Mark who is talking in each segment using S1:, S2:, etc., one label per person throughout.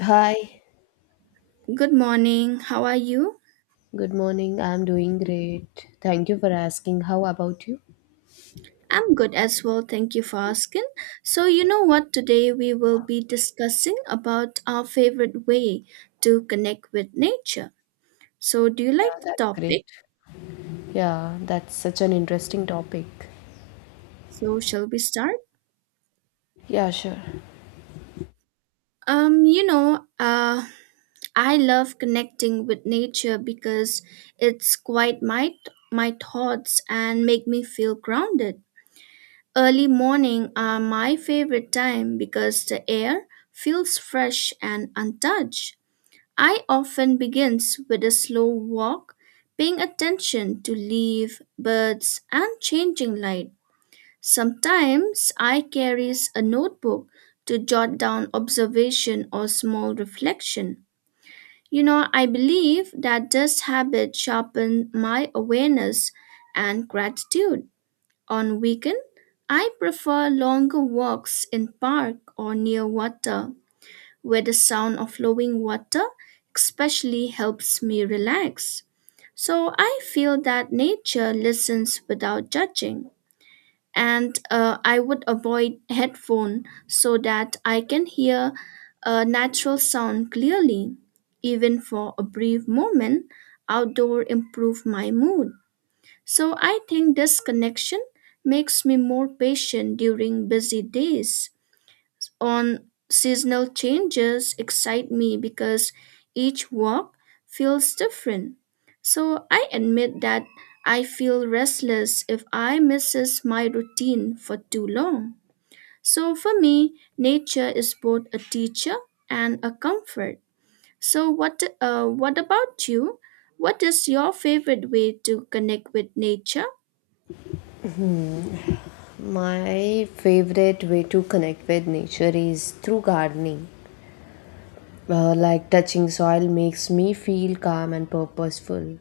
S1: Hi,
S2: Good morning. How are you?
S1: good morning. I'm doing great. Thank you for asking. How about you?
S2: I'm good as well. Thank you for asking. So, you know what? Today we will be discussing about our favorite way to connect with nature. So, do you like
S1: Yeah,
S2: the
S1: that's great.
S2: topic?
S1: Yeah, that's such an interesting topic.
S2: So, shall we start?
S1: Yeah, sure.
S2: Um, you know, uh, I love connecting with nature because it's quite my my thoughts and make me feel grounded. Early morning are my favorite time because the air feels fresh and untouched. I often begins with a slow walk, paying attention to leaf, birds, and changing light. Sometimes I carries a notebook to jot down observation or small reflection. You know, I believe that this habit sharpen my awareness and gratitude. On weekend, I prefer longer walks in park or near water where the sound of flowing water especially helps me relax. So I feel that nature listens without judging. And I would avoid headphone so that I can hear a natural sound clearly. Even for a brief moment, outdoor improve my mood. So I think this connection makes me more patient during busy days on seasonal changes excite me because each walk feels different. So I admit that I feel restless if I misses my routine for too long. So for me, nature is both a teacher and a comfort. So what about you? What is your favorite way to connect with nature?
S1: My favorite way to connect with nature is through gardening. Like touching soil makes me feel calm and purposeful.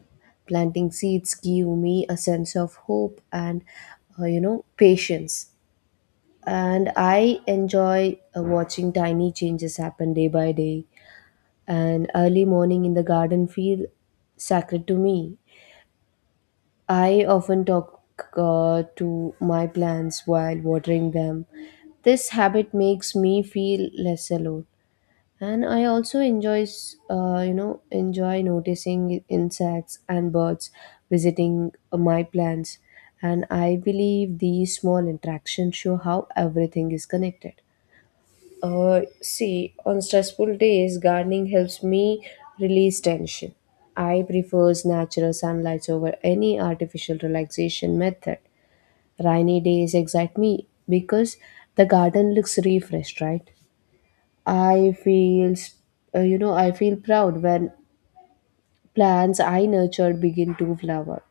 S1: Planting seeds give me a sense of hope and, patience. And I enjoy watching tiny changes happen day by day, and early morning in the garden feel sacred to me. I often talk to my plants while watering them. This habit makes me feel less alone. And I also enjoy noticing insects and birds visiting my plants. And I believe these small interactions show how everything is connected. See, on stressful days, gardening helps me release tension. I prefers natural sunlight over any artificial relaxation method. Rainy days excite me because the garden looks refreshed, right? I feel, s- you know, I feel proud when plants I nurtured begin to flower.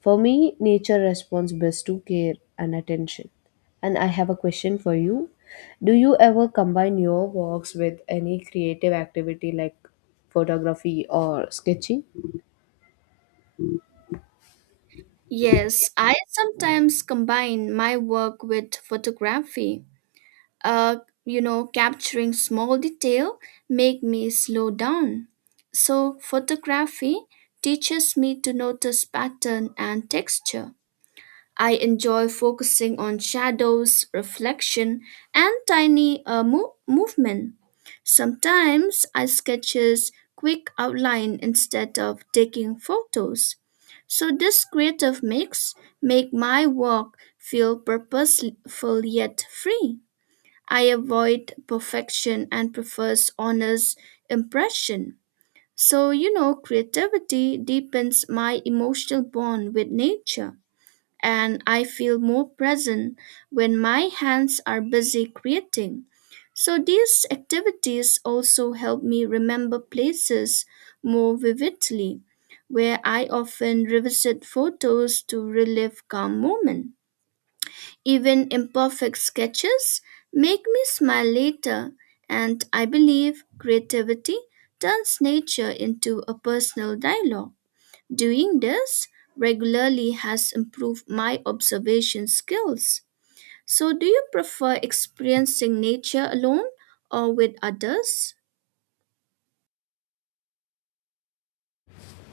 S1: For me, nature responds best to care and attention. And I have a question for you. Do you ever combine your walks with any creative activity like photography or sketching?
S2: Yes, I sometimes combine my work with photography. uh, you know, capturing small detail make me slow down. So photography teaches me to notice pattern and texture. I enjoy focusing on shadows, reflection, and tiny movement. Sometimes I sketches quick outline instead of taking photos. So this creative mix make my work feel purposeful yet free. I avoid perfection and prefers honest impression. So, you know, creativity deepens my emotional bond with nature, and I feel more present when my hands are busy creating. So, these activities also help me remember places more vividly, where I often revisit photos to relive calm moments. Even imperfect sketches make me smile later, and I believe creativity turns nature into a personal dialogue. Doing this regularly has improved my observation skills. So, do you prefer experiencing nature alone or with others?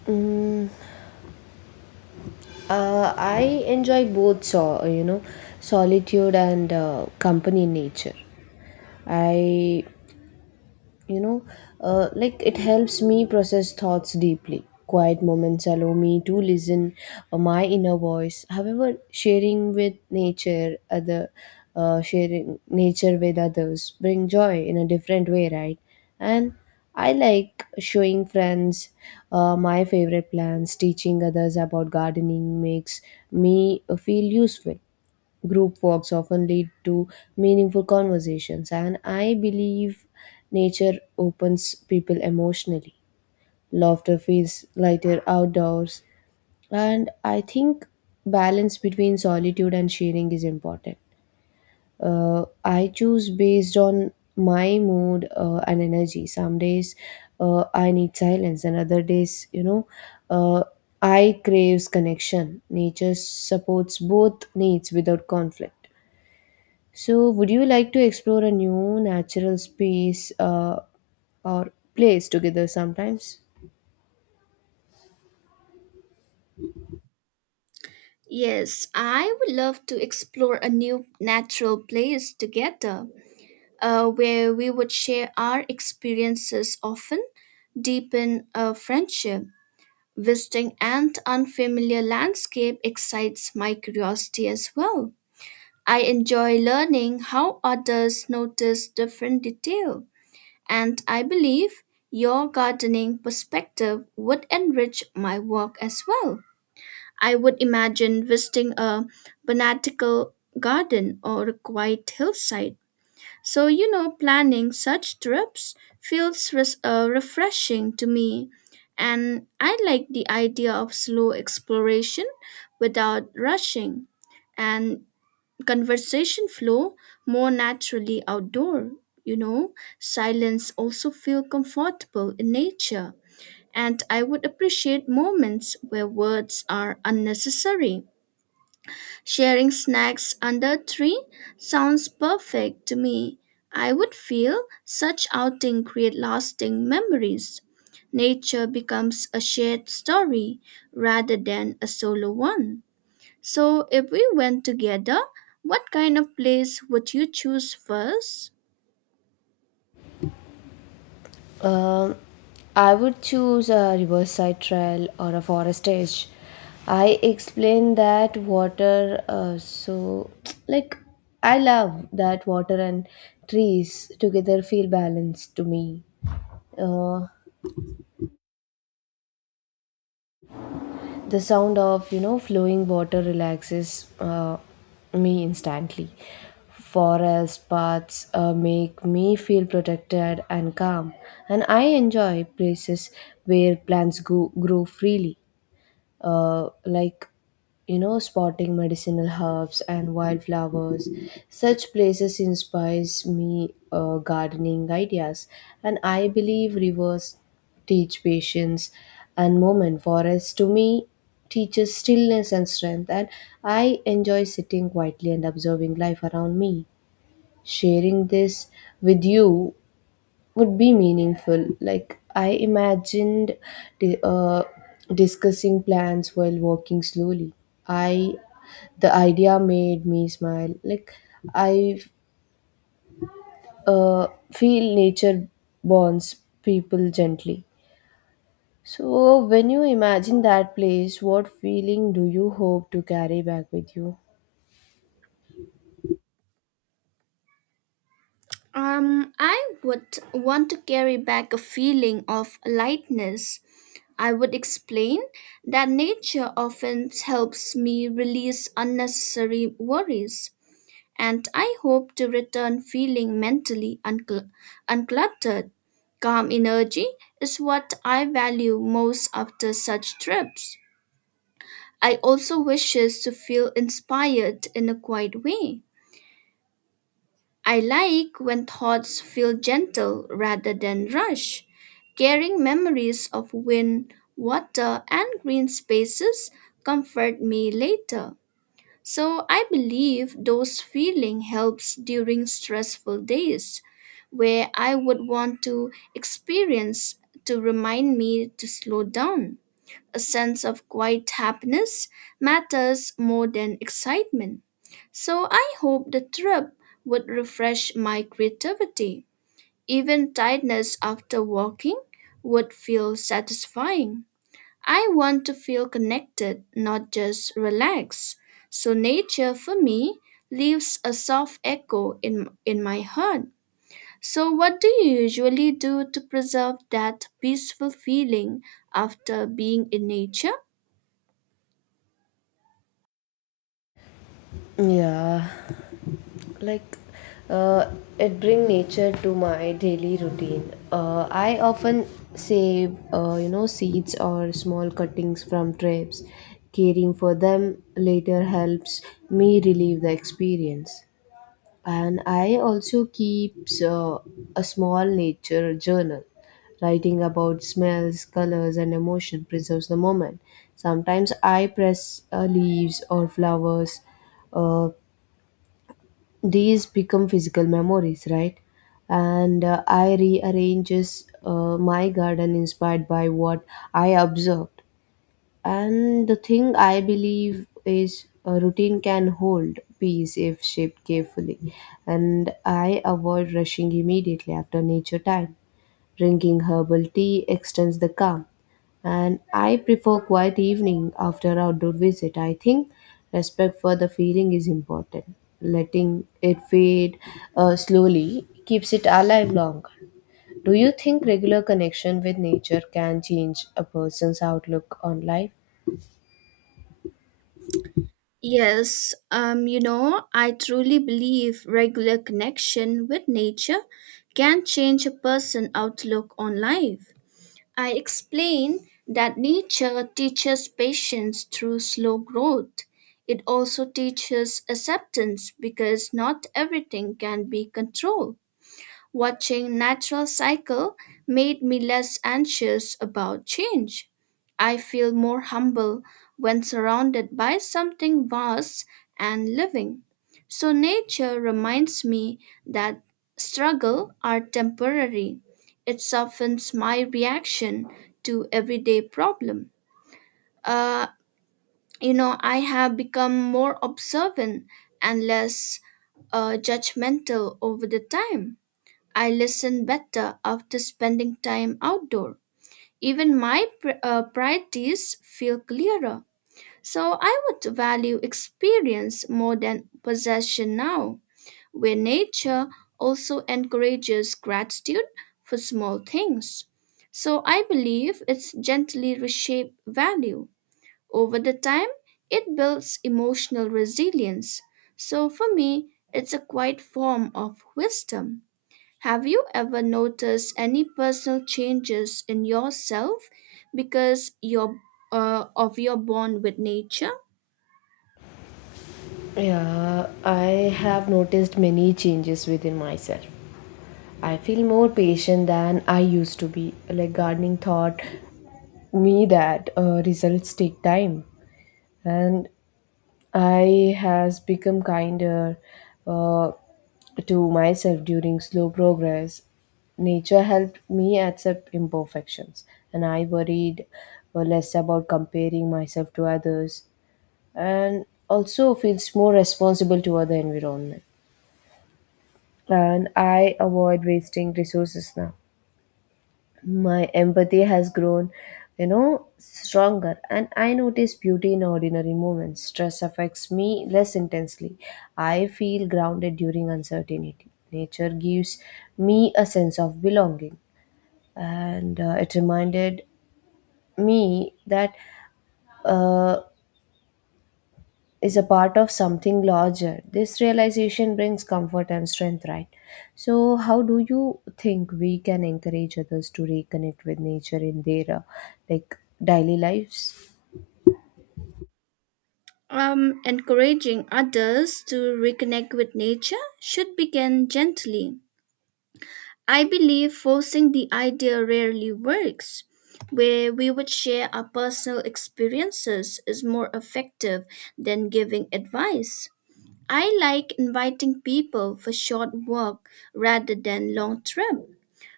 S1: Mm, I enjoy both, so, you know, solitude and company in nature. I you know like it helps me process thoughts deeply, quiet moments allow me to listen my inner voice. However, sharing nature with others bring joy in a different way, right? And I like showing friends my favorite plants. Teaching others about gardening makes me feel useful. Group walks often lead to meaningful conversations, and I believe nature opens people emotionally. Laughter feels lighter outdoors, and I think balance between solitude and sharing is important. I choose based on my mood and energy. Some days I need silence, and other days, uh, I craves connection. Nature supports both needs without conflict. So, would you like to explore a new natural space or place together sometimes?
S2: Yes, I would love to explore a new natural place together. Where we would share our experiences often, deepen a friendship. Visiting an unfamiliar landscape excites my curiosity as well. I enjoy learning how others notice different detail, and I believe your gardening perspective would enrich my work as well. I would imagine visiting a botanical garden or a quiet hillside so, you know, planning such trips feels refreshing to me, and I like the idea of slow exploration without rushing and conversation flow more naturally outdoor. You know, silence also feel comfortable in nature, and I would appreciate moments where words are unnecessary. Sharing snacks under tree sounds perfect to me. I would feel such outing create lasting memories. Nature becomes a shared story rather than a solo one. So if we went together, what kind of place would you choose first?
S1: Um, I would choose a riverside trail or a forest edge. I explain that water, so like I love that water and trees together feel balanced to me. Uh, The sound of, you know, flowing water relaxes me instantly. Forest paths make me feel protected and calm, and I enjoy places where grow freely like spotting medicinal herbs and wildflowers. Such places inspires me gardening ideas, and I believe rivers teach patience, and moment forests to me teaches stillness and strength. And I enjoy sitting quietly and observing life around me. Sharing this with you would be meaningful. Like I imagined di- uh, discussing plans while walking slowly. I The idea made me smile. Like I feel nature bonds people gently. So when you imagine that place, what feeling do you hope to carry back with you?
S2: I would want to carry back a feeling of lightness. I would explain that nature often helps me release unnecessary worries, and I hope to return feeling mentally uncluttered. Calm energy is what I value most after such trips. I also wishes to feel inspired in a quiet way I like when thoughts feel gentle rather than rush, carrying memories of wind, water, and green spaces comfort me later. So I believe those feeling helps during stressful days where I would want to experience to remind me to slow down a sense of quiet happiness matters more than excitement. So I hope the trip would refresh my creativity. Even tiredness after walking would feel satisfying. I want to feel connected, not just relaxed. So nature for me leaves a soft echo in my heart. So what do you usually do to preserve that peaceful feeling after being in nature?
S1: Yeah. Like, uh, it bring nature to my daily routine. I often save , you know, seeds or small cuttings from trips. Caring for them later helps me relieve the experience. And I also keeps a small nature journal. Writing about smells, colors and emotion preserves the moment. Sometimes I press leaves or flowers. uh, these become physical memories, right? And I rearranges my garden inspired by what I observed. And the thing I believe is a routine can hold peace if shaped carefully. And I avoid rushing immediately after nature time. Drinking herbal tea extends the calm, and I prefer quiet evening after outdoor visit. I think respect for the feeling is important. Letting it fade slowly keeps it alive longer. Do you think regular connection with nature can change a person's outlook on life?
S2: Yes, you know, I truly believe regular connection with nature can change a person's outlook on life. I explain that nature teaches patience through slow growth. It also teaches acceptance because not everything can be controlled. Watching natural cycle made me less anxious about change. I feel more humble when surrounded by something vast and living. So nature reminds me that struggle are temporary. It softens my reaction to everyday problem. Uh, you know, I have become more observant and less judgmental over the time. I listen better after spending time outdoor. Even my priorities feel clearer. So I would value experience more than possession now, where nature also encourages gratitude for small things. So I believe it's gently reshape value. Over the time, it builds emotional resilience. So for me, it's a quiet form of wisdom. Have you ever noticed any personal changes in yourself because of your bond with nature?
S1: Yeah, I have noticed many changes within myself. I feel more patient than I used to be. Like gardening taught me that results take time, and I has become kinder uh, to myself during slow progress. Nature helped me accept imperfections, and I worried less about comparing myself to others, and also feels more responsible toward the environment. And I avoid wasting resources now. My empathy has grown, you know, stronger, and I notice beauty in ordinary moments. Stress affects me less intensely. I feel grounded during uncertainty. Nature gives me a sense of belonging. And it reminded me that, uh, is a part of something larger. This realization brings comfort and strength, right? So, how do you think we can encourage others to reconnect with nature in their , like, daily lives?
S2: Encouraging others to reconnect with nature should begin gently. I believe forcing the idea rarely works. Where we would share our personal experiences is more effective than giving advice. I like inviting people for short walk rather than long trip.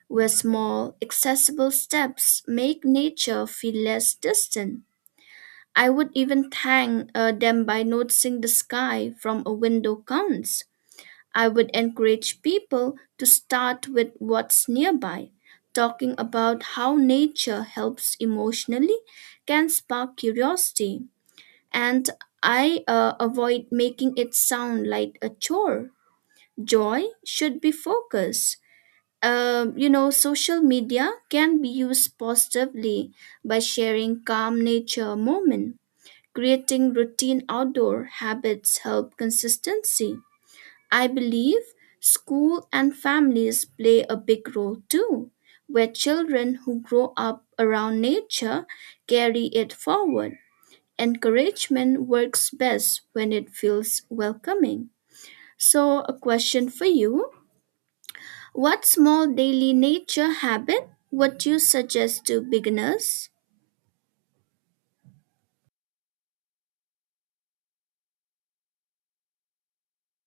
S2: Where small, accessible steps make nature feel less distant. I would even thank them by noticing the sky from a window counts. I would encourage people to start with what's nearby. Talking about how nature helps emotionally can spark curiosity, and I avoid making it sound like a chore. Joy should be focused you know, social media can be used positively by sharing calm nature moment. Creating routine outdoor habits help consistency. I believe school and families play a big role too, where children who grow up around nature carry it forward. Encouragement works best when it feels welcoming. So, a question for you what small daily nature habit would you suggest to beginners?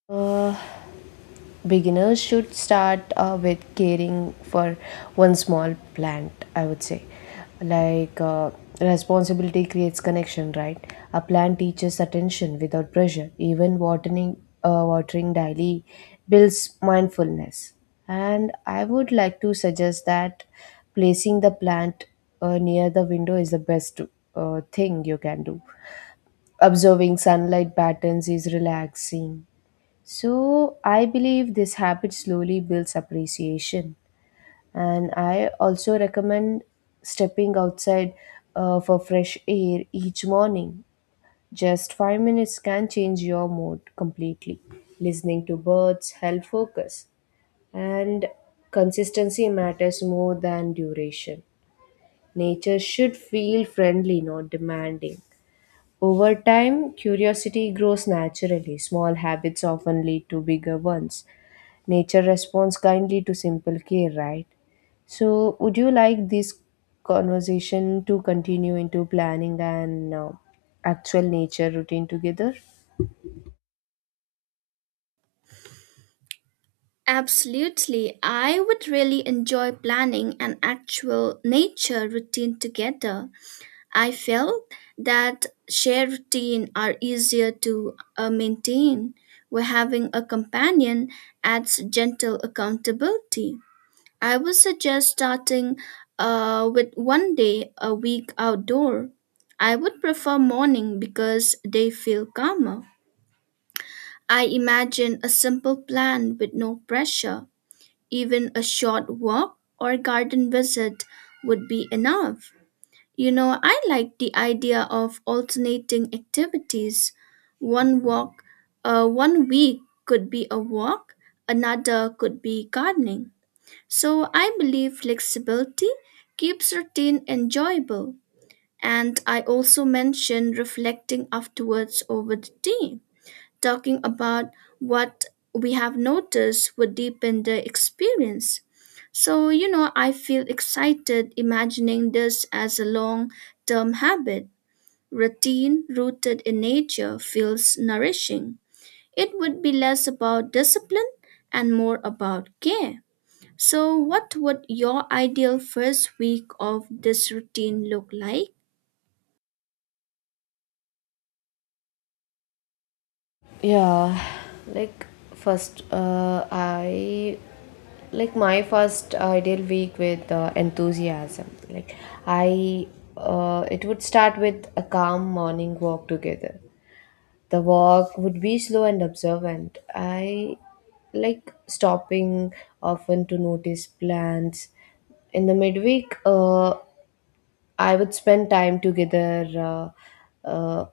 S1: Uh, beginners should start with caring for one small plant, I would say. Like, responsibility creates connection, right? A plant teaches attention without pressure. Even watering daily builds mindfulness. And I would like to suggest that placing the plant near the window is the best thing you can do. Observing sunlight patterns is relaxing. So I believe this habit slowly builds appreciation. And I also recommend stepping outside for fresh air each morning. Just 5 minutes can change your mood completely. Listening to birds help focus. And consistency matters more than duration. Nature should feel friendly, not demanding. Over time, curiosity grows naturally. Small habits often lead to bigger ones. Nature responds kindly to simple care, right? So, would you like this conversation to continue into planning and actual nature routine together?
S2: Absolutely. I would really enjoy planning an actual nature routine together. I felt that shared routine are easier to maintain, where having a companion adds gentle accountability. I would suggest starting with one day a week outdoor. I would prefer morning because they feel calmer. I imagine a simple plan with no pressure. Even a short walk or garden visit would be enough. You know, I like the idea of alternating activities. One walk, One week could be a walk, another could be gardening. So I believe flexibility keeps a routine enjoyable. And I also mentioned reflecting afterwards over the day, talking about what we have noticed would deepen the experience. So, you know, I feel excited imagining this as a long term habit. Routine rooted in nature feels nourishing. It would be less about discipline and more about care. So, what would your ideal first week of this routine look like?
S1: Yeah, like, first, I like my first ideal week with enthusiasm. I, it would start with a calm morning walk together. The walk would be slow and observant. I like stopping often to notice plants. In the midweek, I would spend time together uh, uh,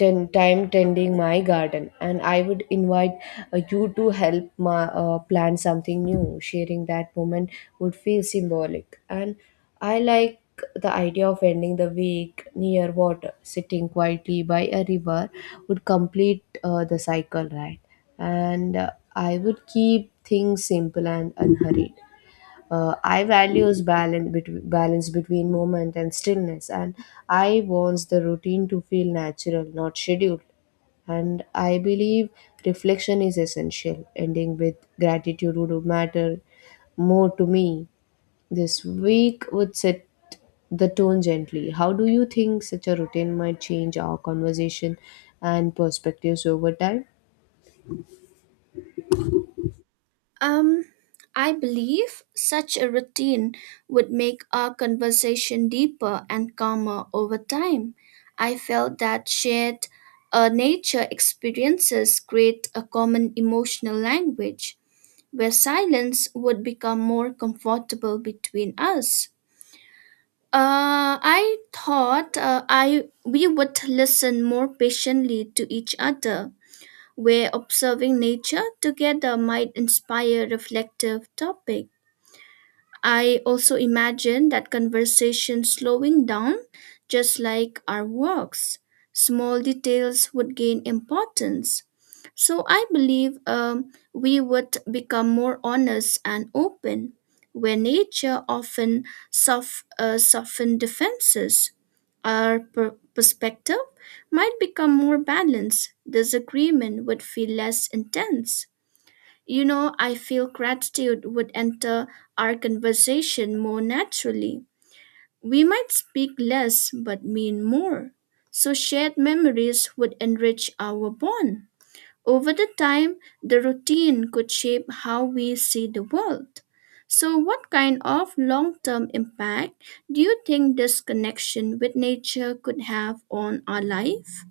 S1: ten time tending my garden, and I would invite you to help my plant something new. Sharing that moment would feel symbolic. And I like the idea of ending the week near water. Sitting quietly by a river would complete the cycle, right? And I would keep things simple and unhurried. I values balance between movement and stillness, and I wants the routine to feel natural, not scheduled. And I believe reflection is essential. Ending with gratitude would matter more to me. This week would set the tone gently. How do you think such a routine might change our conversation and perspectives over time?
S2: Um, I believe such a routine would make our conversation deeper and calmer over time. I felt that shared nature experiences create a common emotional language where silence would become more comfortable between us. I thought I we would listen more patiently to each other, where observing nature together might inspire reflective topics. I also imagine that conversation slowing down, just like our walks. Small details would gain importance. So I believe we would become more honest and open, where nature often soften defenses. Our perspective might become more balanced. Disagreement would feel less intense. You know, I feel gratitude would enter our conversation more naturally. We might speak less but mean more. So shared memories would enrich our bond. Over the time, the routine could shape how we see the world. So what kind of long-term impact do you think this connection with nature could have on our life?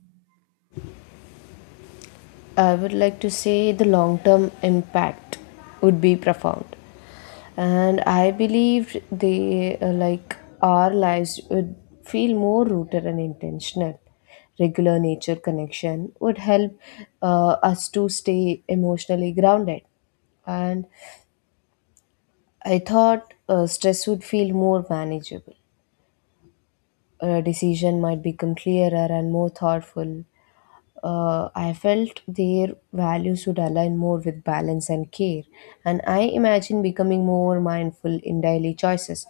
S1: I would like to say the long term impact would be profound. And I believe they like our lives would feel more rooted and intentional. Regular nature connection would help us to stay emotionally grounded. And I thought stress would feel more manageable. A decision might become clearer and more thoughtful. I felt their values would align more with balance and care. And I imagine becoming more mindful in daily choices.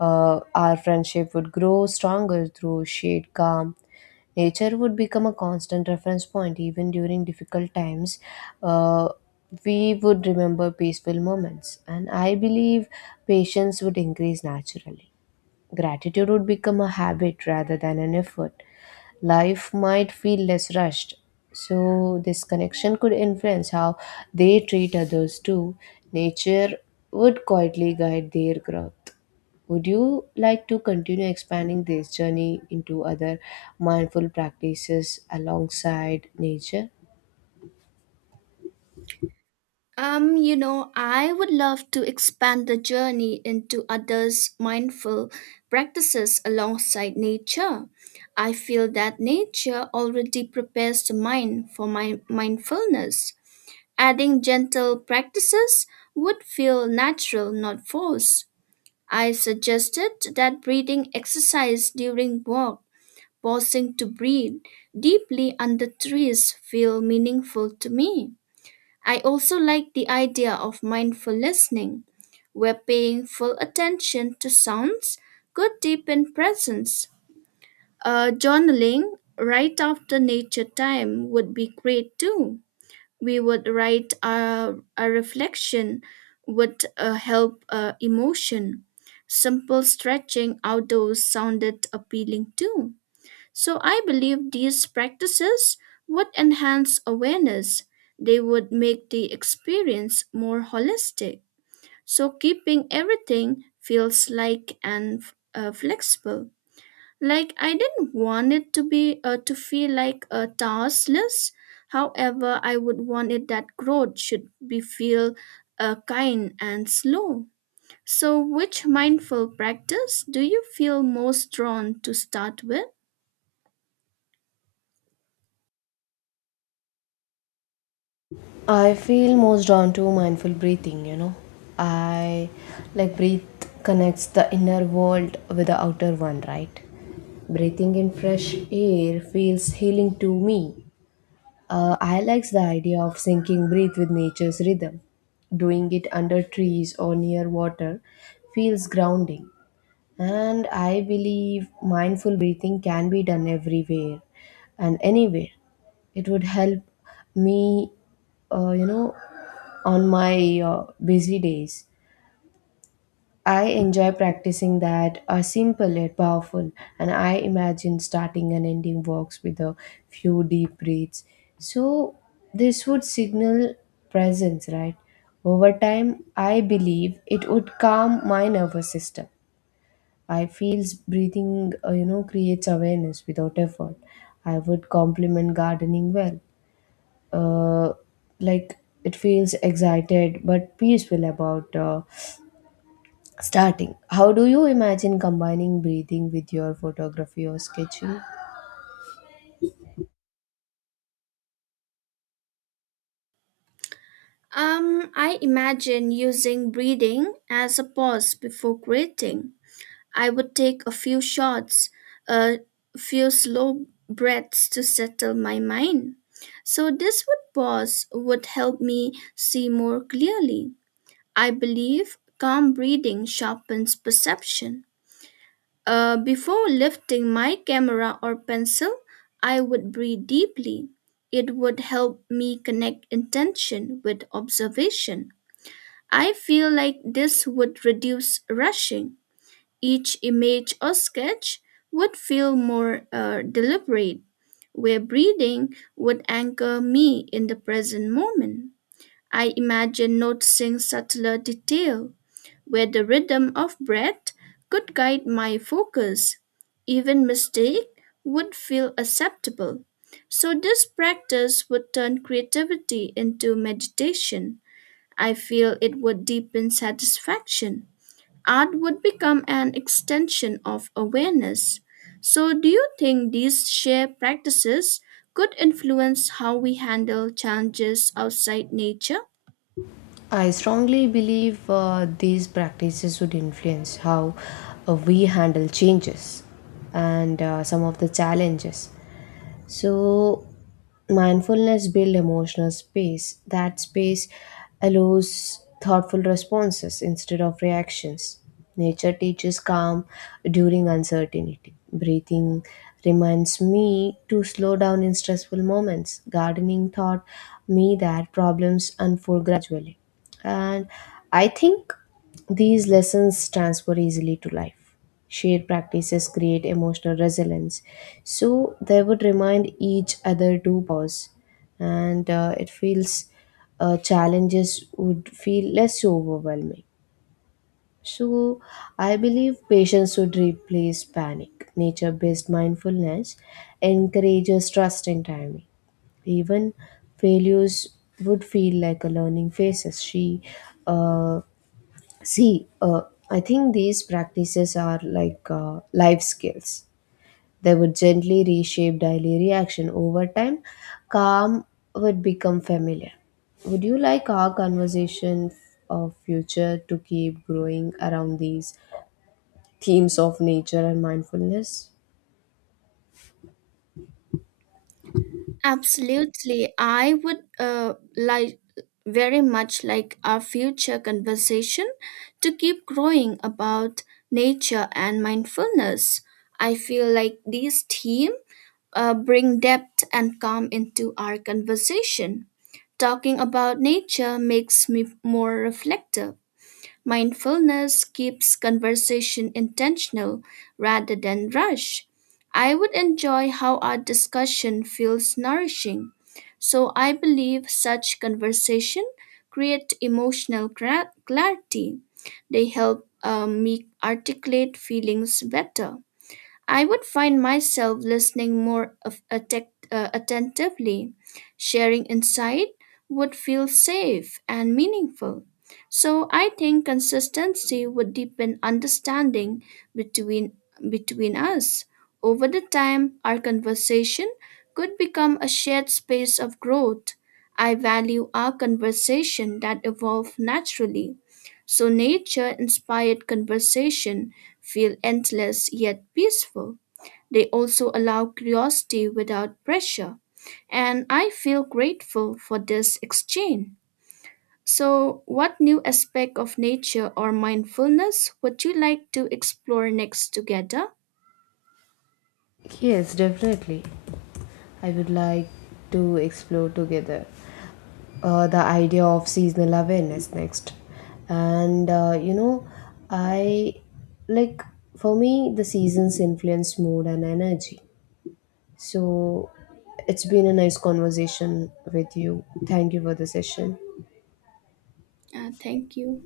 S1: Our friendship would grow stronger through shared calm. Nature would become a constant reference point even during difficult times. Uh, we would remember peaceful moments, and I believe patience would increase naturally. Gratitude would become a habit rather than an effort. Life might feel less rushed. So, this connection could influence how they treat others too. Nature would quietly guide their growth. Would you like to continue expanding this journey into other mindful practices alongside nature?
S2: You know, I would love to expand the journey into others' mindful practices alongside nature. I feel that nature already prepares the mind for my mindfulness. Adding gentle practices would feel natural, not forced. I suggested that breathing exercise during walk, pausing to breathe deeply under trees, feel meaningful to me. I also like the idea of mindful listening, where paying full attention to sounds could deepen presence. Journaling right after nature time would be great too. We would write our reflection would help emotion. Simple stretching outdoors sounded appealing too. So I believe these practices would enhance awareness. They would make the experience more holistic. So keeping everything feels like and flexible. Like I didn't want it to be to feel like a task list. However, I would want it that growth should be feel kind and slow. So, which mindful practice do you feel most drawn to start with?
S1: I feel most drawn to mindful breathing, you know. I like breathe connects the inner world with the outer one, right? Breathing in fresh air feels healing to me. I likes the idea of syncing breathe with nature's rhythm. Doing it under trees or near water feels grounding. And I believe mindful breathing can be done everywhere and anywhere. It would help me, uh, you know, on my busy days. I enjoy practicing that are simple yet powerful, and I imagine starting and ending walks with a few deep breaths. So, this would signal presence, right? Over time, I believe it would calm my nervous system. I feel breathing, creates awareness without effort. I would compliment gardening well. Uh, like, it feels excited but peaceful about starting. How do you imagine combining breathing with your photography or sketching?
S2: I imagine using breathing as a pause before creating. I would take a few shots, a few slow breaths to settle my mind. So, this would pause would help me see more clearly. I believe calm breathing sharpens perception. Before lifting my camera or pencil, I would breathe deeply. It would help me connect intention with observation I feel like this would reduce rushing. Each image or sketch would feel more deliberate, where breathing would anchor me in the present moment. I imagine noticing subtler detail, where the rhythm of breath could guide my focus. Even mistake would feel acceptable. So this practice would turn creativity into meditation. I feel it would deepen satisfaction. Art would become an extension of awareness. So, do you think these shared practices could influence how we handle challenges outside nature?
S1: I strongly believe these practices would influence how we handle changes and some of the challenges. So, mindfulness builds emotional space. That space allows thoughtful responses instead of reactions. Nature teaches calm during uncertainty. Breathing reminds me to slow down in stressful moments. Gardening taught me that problems unfold gradually. And I think these lessons transfer easily to life. Shared practices create emotional resilience. So they would remind each other to pause. And it feels challenges would feel less overwhelming. So, I believe patience should replace panic. Nature based mindfulness encourages trust in timing. Even failures would feel like a learning phases. Uh, see, I think these practices are like life skills. They would gently reshape daily reaction over time. Calm would become familiar. Would you like our conversation of future to keep growing around these themes of nature and mindfulness?
S2: Absolutely. I would very much like our future conversation to keep growing about nature and mindfulness. I feel like these themes bring depth and calm into our conversation. Talking about nature makes me more reflective. Mindfulness keeps conversation intentional rather than rush. I would enjoy how our discussion feels nourishing. So I believe such conversation create emotional clarity. They help me articulate feelings better. I would find myself listening more of attentively. Sharing insight would feel safe and meaningful. So I think consistency would deepen understanding between between us. Over the time, our conversation could become a shared space of growth. I value our conversation that evolve naturally. So nature inspired conversation feel endless yet peaceful. They also allow curiosity without pressure, and I feel grateful for this exchange. So, what new aspect of nature or mindfulness would you like to explore next together?
S1: Yes, definitely. I would like to explore together the idea of seasonal awareness next. And I like for me, the seasons influence mood and energy. So it's been a nice conversation with you. Thank you for the session.
S2: Thank you.